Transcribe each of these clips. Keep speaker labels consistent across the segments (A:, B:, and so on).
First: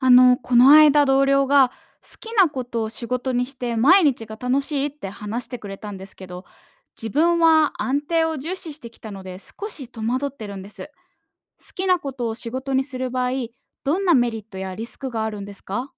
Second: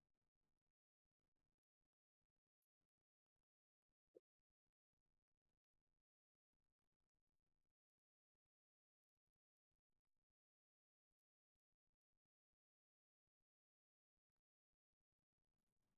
A: この間同僚が好きなことを仕事にして毎日が楽しいって話してくれたんですけど、自分は安定を重視してきたので少し戸惑ってるんです。好きなことを仕事にする場合、どんなメリットやリスクがあるんですか？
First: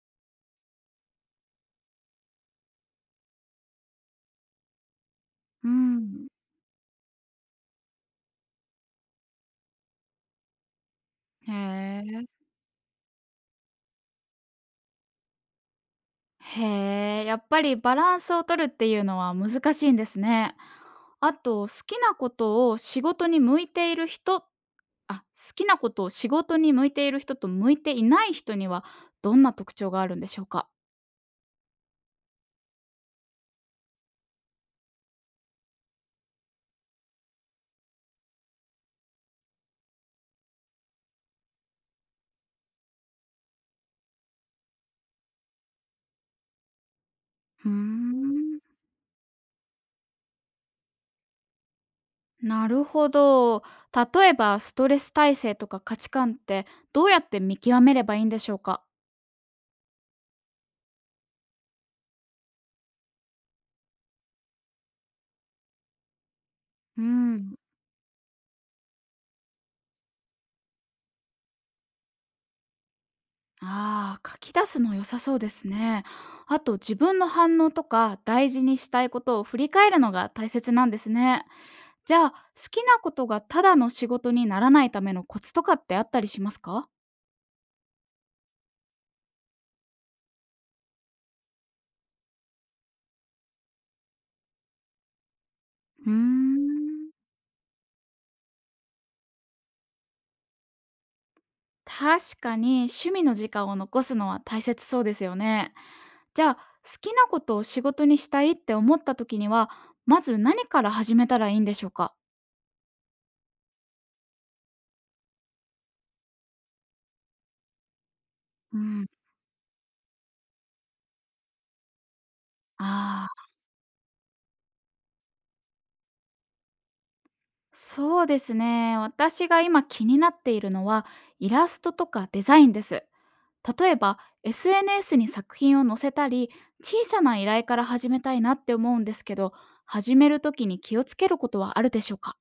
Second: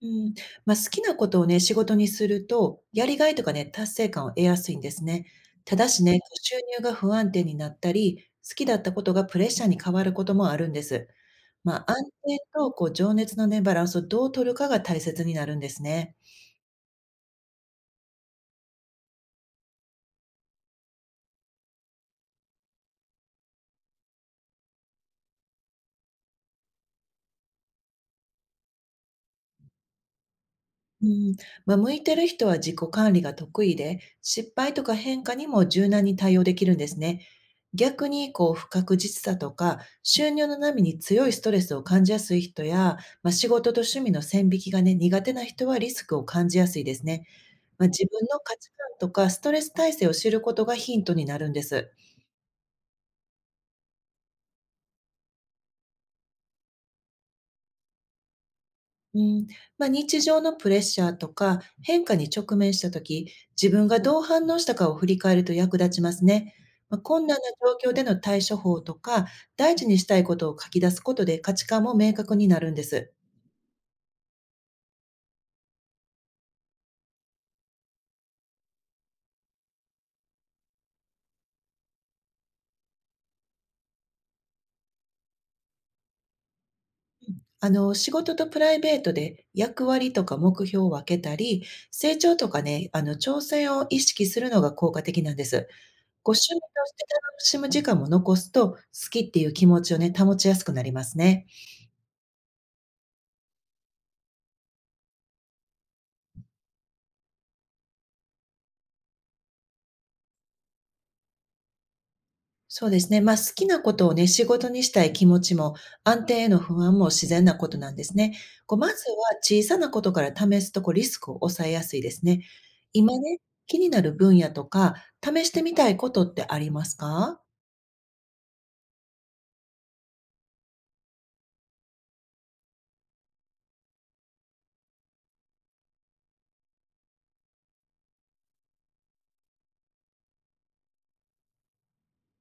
B: うん、まあ、好きなことをね、仕事にすると、やりがいとかね、達成感を得やすいんですね。
A: う
B: ただしね、
A: ん。
B: 収入が不安定になったり、好きだったことがプレッシャーに変わることもあるんです。
A: へ
B: まあ、安
A: え。
B: 定とこう情熱のね、バランスをどう取るかが大切になるんですね。
A: へえ、やっぱりバランスを取るっていうのは難しいんですね。あと、好きなことを仕事に向いている人好きなことを仕事に向いている人と向いていない人にはどんな特徴があるんでしょうか？
B: うん、まあ、向いてる人は自己管理が得意で、失敗とか変化にも柔軟に対応できるんですね。逆に、こう、不確実さとか、収入の波に強いストレスを感じやすい人や、まあ、仕事と趣味の線引きがね、苦手な人はリスクを感じやすいですね。
A: ふー
B: まあ、自分の価
A: ん。
B: 値観とか、ストレス耐性を知ることがヒントになるんです。
A: なるほど。例えばストレス耐性とか価値観ってどうやって見極めればいいんでしょうか？
B: うん、まあ、日常のプレッシャーとか変化に直面した時、自分がどう反応したかを振り返ると役立ちますね。まあ、
A: う
B: 困難な
A: ん。
B: 状況での対処法とか、大事にしたいことを書き出すことで価値観も明確になるんです。
A: ああ、書き出すの良さそうですね。あと自分の反応とか大事にしたいことを振り返るのが大切なんですね。じゃあ、好きなことがただの仕事にならないためのコツとかってあったりしますか？
B: あの、仕事とプライベートで役割とか目標を分けたり、成長とかね、あの、挑戦を意識するのが効果的なんです。
A: うー
B: ご趣味として
A: ん。
B: 楽しむ時間も残すと、好きっていう気持ちをね、保ちやすくなりますね。
A: 確かに趣味の時間を残すのは大切そうですよね。じゃあ好きなことを仕事にしたいって思った時にはまず何から始めたらいいんでしょうか？
B: そうですね。まあ、好きなことをね、仕事にしたい気持ちも、安定への不安も自然なことなんですね。こう、
A: う
B: まず
A: ん、
B: は小さなことから試すと、こう、リスクを抑えやすいですね。今
A: あ
B: ね、
A: あ、
B: 気になる分野とか、試してみたいことってありますか？
A: そうですね、私が今気になっているのはイラストとかデザインです。例えば SNS に作品を載せたり小さな依頼から始めたいなって思うんですけど、始める時に気をつけることはあるでしょうか？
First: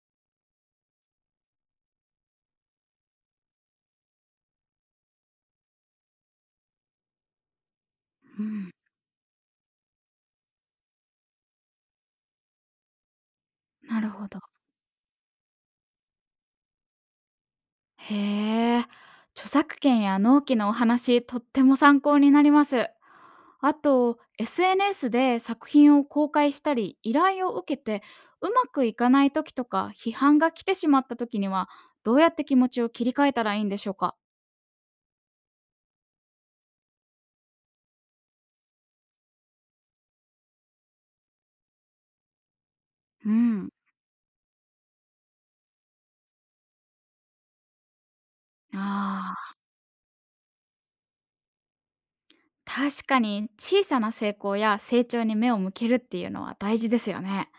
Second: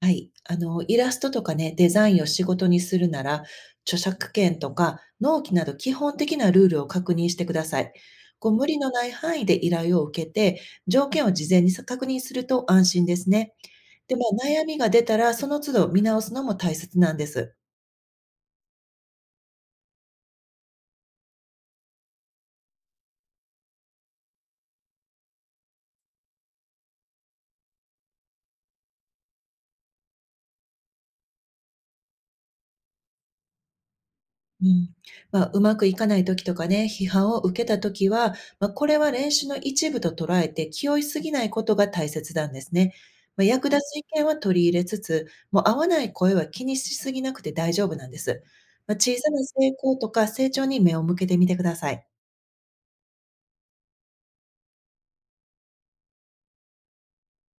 B: はい。あの、イラストとかね、デザインを仕事にするなら、著作権とか、納期など基本的なルールを確認してください。
A: う
B: こう、無
A: ん。
B: 理のない範囲で依頼を受けて、条件を事前に確認すると安心ですね。
A: なる
B: で、ま
A: ほど。
B: あ、悩みが出たら、その都度見直すのも大切なんです。
A: へえ、著作権や納期のお話、とっても参考になります。あと、SNS で作品を公開したり、依頼を受けて、うまくいかない時とか、批判が来てしまった時には、どうやって気持ちを切り替えたらいいんでしょうか？
B: うん。まあ、うまくいかない時とかね、批判を受けた時は、まあ、これは練習の一部と捉えて気負いすぎないことが大切なんですね。
A: う
B: まあ、役
A: ん。
B: 立つ意見は取り入れつつ、もう合わない声は気にしすぎなくて大丈夫なんです。まあ、小さ
A: あ
B: な
A: あ、
B: 成功とか成長に目を向けてみてください。
A: 確かに小さな成功や成長に目を向けるっていうのは大事ですよね。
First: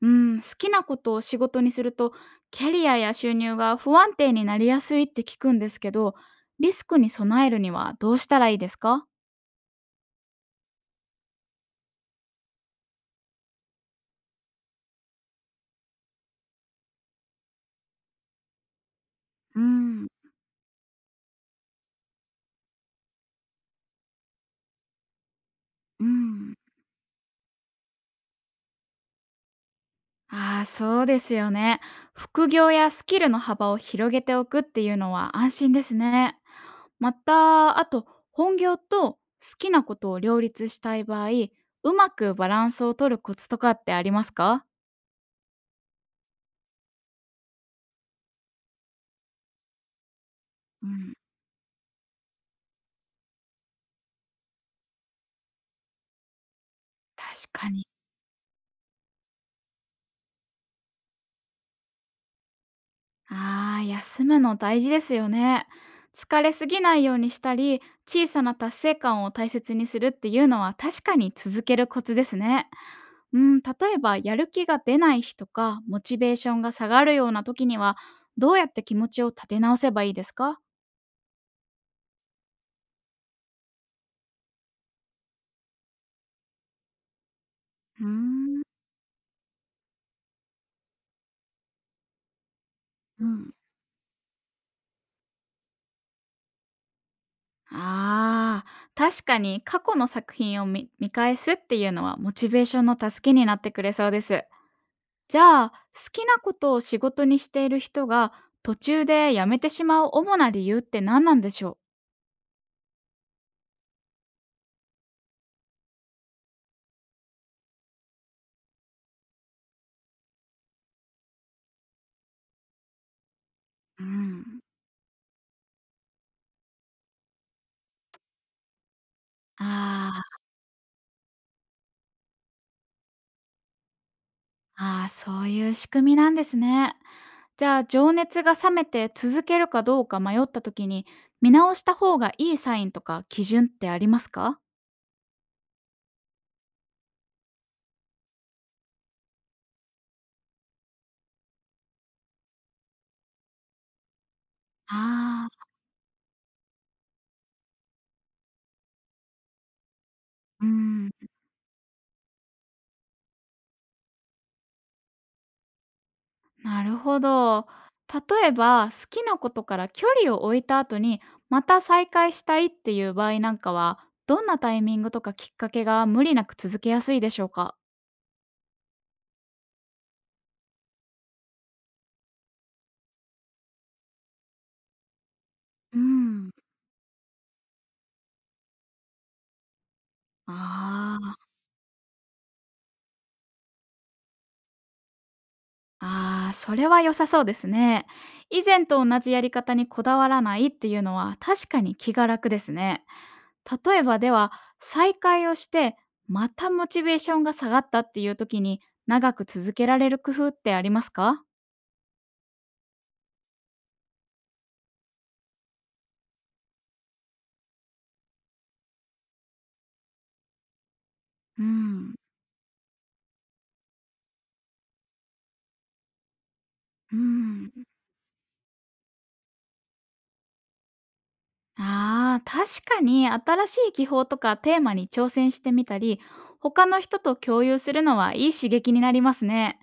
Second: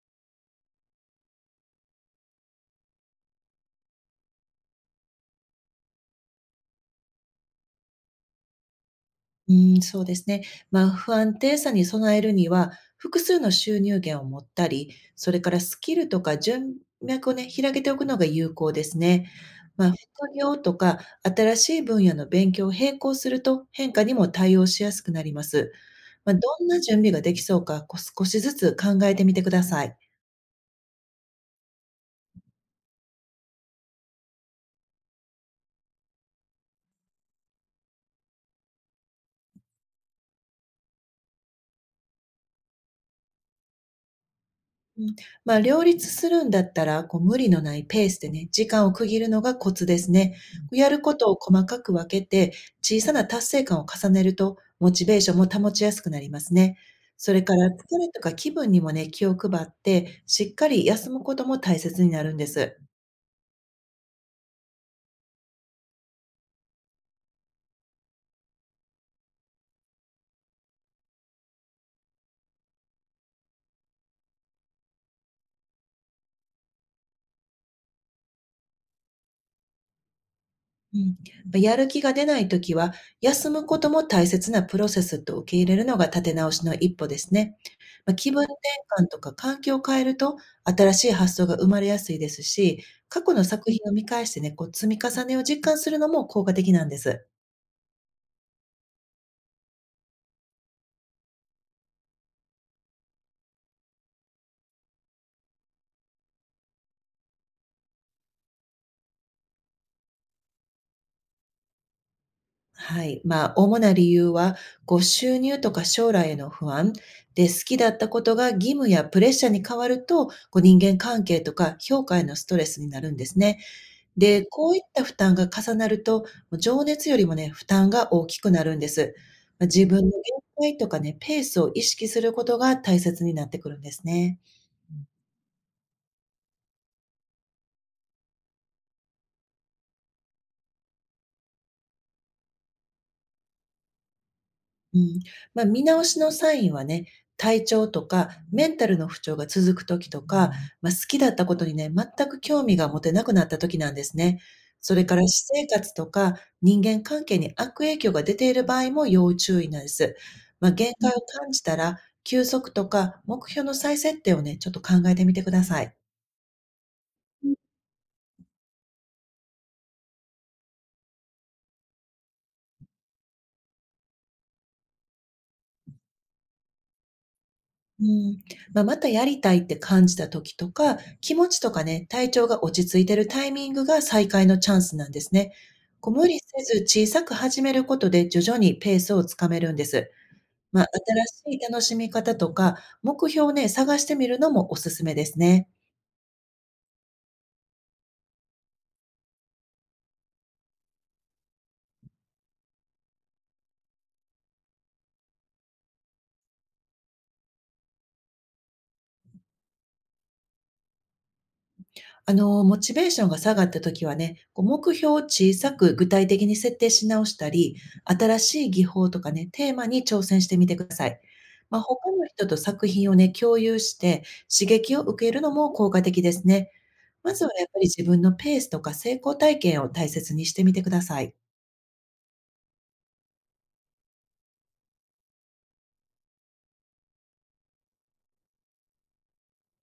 A: うん、好きなことを仕事にするとキャリアや収入が不安定になりやすいって聞くんですけど、リスクに備えるにはどうしたらいいですか？
B: うーん、そうですね。まあ、不安定さに備えるには、複数の収入源を持ったり、それからスキルとか人脈をね、広げておくのが有効ですね。
A: う
B: まあ、副
A: ん、
B: 業とか新しい分野の勉強を並行すると変化にも対応しやすくなります。
A: う
B: まあ、ど
A: ん、
B: んな準備ができそうか、こう少しずつ考えてみてください。
A: ああー、そうですよね。副業やスキルの幅を広げておくっていうのは安心ですね。またあと、本業と好きなことを両立したい場合、うまくバランスを取るコツとかってありますか？
B: うん、まあ、両立するんだったら、こう無理のないペースでね、時間を区切るのがコツですね。
A: う
B: やる
A: ん。
B: ことを細かく分けて、小さな達成感を重ねると、モチベーションも保ちやすくなりますね。それ
A: 確
B: から、
A: かに。
B: 疲れとか気分にもね、気を配って、しっかり休むことも大切になるんです。
A: ああ、休むの大事ですよね。疲れすぎないようにしたり、小さな達成感を大切にするっていうのは確かに続けるコツですね。うん、例えばやる気が出ない日とか、モチベーションが下がるような時には、どうやって気持ちを立て直せばいいですか？
B: うん、やる気が出ないときは、休むことも大切なプロセスと受け入れるのが立て直しの一歩ですね。
A: うー
B: まあ、気分転
A: ん。
B: 換とか環境を変えると、新しい発想が生まれやすいですし、過
A: う
B: 去の
A: ん、
B: 作品を見返してね、こう積み重ねを実感するのも効果的なんです。
A: ああ、確かに過去の作品を見返すっていうのはモチベーションの助けになってくれそうです。じゃあ、好きなことを仕事にしている人が途中で辞めてしまう主な理由って何なんでしょう？
B: はい。まあ、主な理由は、こう収入とか将来への不安で、好きだったことが義務やプレッシャーに変わると、こう人間関係とか評価へのストレスになるんですね。
A: う
B: で、
A: ん、
B: こういった負担が重なると、もう情熱よりもね、負担が大きくなるんです。ま、自分の限
A: あ
B: 界とかね、ペースを意識することが大切になってくるんですね。
A: あ、ああ、そういう仕組みなんですね。じゃあ、情熱が冷めて続けるかどうか迷った時に、見直した方がいいサインとか基準ってありますか？
B: うん。まあ、見直しのサインはね、体調とかメンタルの不調が続く時とか、まあ、好きだったことにね、全く興味が持てなくなった時なんですね。それから私
A: あ
B: 生
A: あ、
B: 活とか人間関係に悪影響が出ている場合も要注意なんです。
A: う
B: まあ、限界
A: ん。
B: を感じたら、休息とか目標の再設定をね、ちょっと考えてみてください。
A: なるほど。例えば好きなことから距離を置いた後に、また再会したいっていう場合なんかは、どんなタイミングとかきっかけが無理なく続けやすいでしょうか？
B: うん、まあ、またやりたいって感じた時とか、気持ちとかね、体調が落ち着いてるタイミングが再開のチャンスなんですね。
A: う
B: こう無理
A: ん、
B: せず小さく始めることで徐々にペースをつかめるんです。まあ、
A: あー、
B: 新しい楽しみ方とか、目標をね、探してみるのもおすすめですね。
A: あー、それは良さそうですね。以前と同じやり方にこだわらないっていうのは確かに気が楽ですね。例えばでは再会をして、またモチベーションが下がったっていう時に、長く続けられる工夫ってありますか？
B: あの、モチベーションが下がった時はね、こう目標を小さく具体的に設定し直したり、新しい技法とかね、テーマに挑戦してみてください。
A: う
B: まあ、他
A: ん。
B: の人と作品をね、共有して刺激を受けるのも効果的ですね。
A: う
B: まずはやっ
A: ー
B: ぱ
A: ん。
B: り自分のペースとか成功体験を大切にしてみてください。
A: ああ、確かに新しい技法とかテーマに挑戦してみたり、他の人と共有するのはいい刺激になりますね。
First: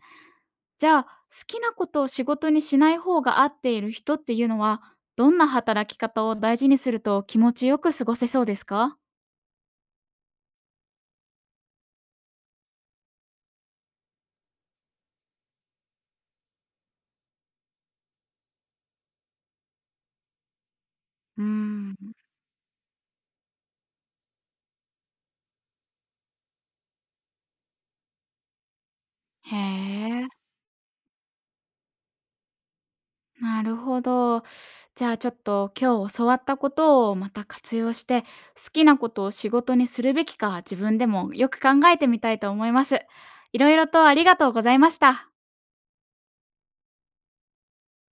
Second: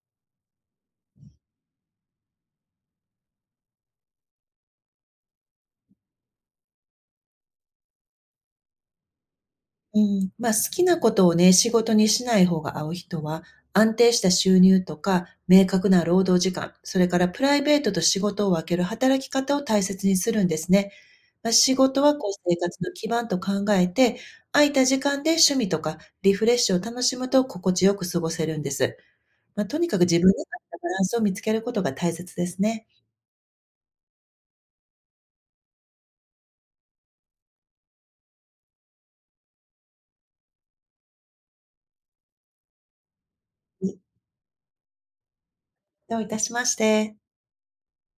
A: じゃあ、好きなことを仕事にしない方が合っている人っていうのは、どんな働き方を大事にすると気持ちよく過ごせそうですか？
B: うん、まあ、好きなことをね、仕事にしない方が合う人は、安定した収入とか、明確な労働時間、それからプライベートと仕事を分ける働き方を大切にするんですね。
A: う
B: まあ、仕
A: ー
B: 事
A: ん。
B: はこう生活の基盤と考えて、空いた時間で趣味とかリフレッシュを楽しむと心地よく過ごせるんです。
A: へ
B: まあ、とにかく自
A: え。
B: 分に合ったバランスを見つけることが大切ですね。
A: なるほど。じゃあちょっと今日教わったことをまた活用して、好きなことを仕事にするべきか自分でもよく考えてみたいと思います。いろいろとありがとうございました。
B: どういたしまして。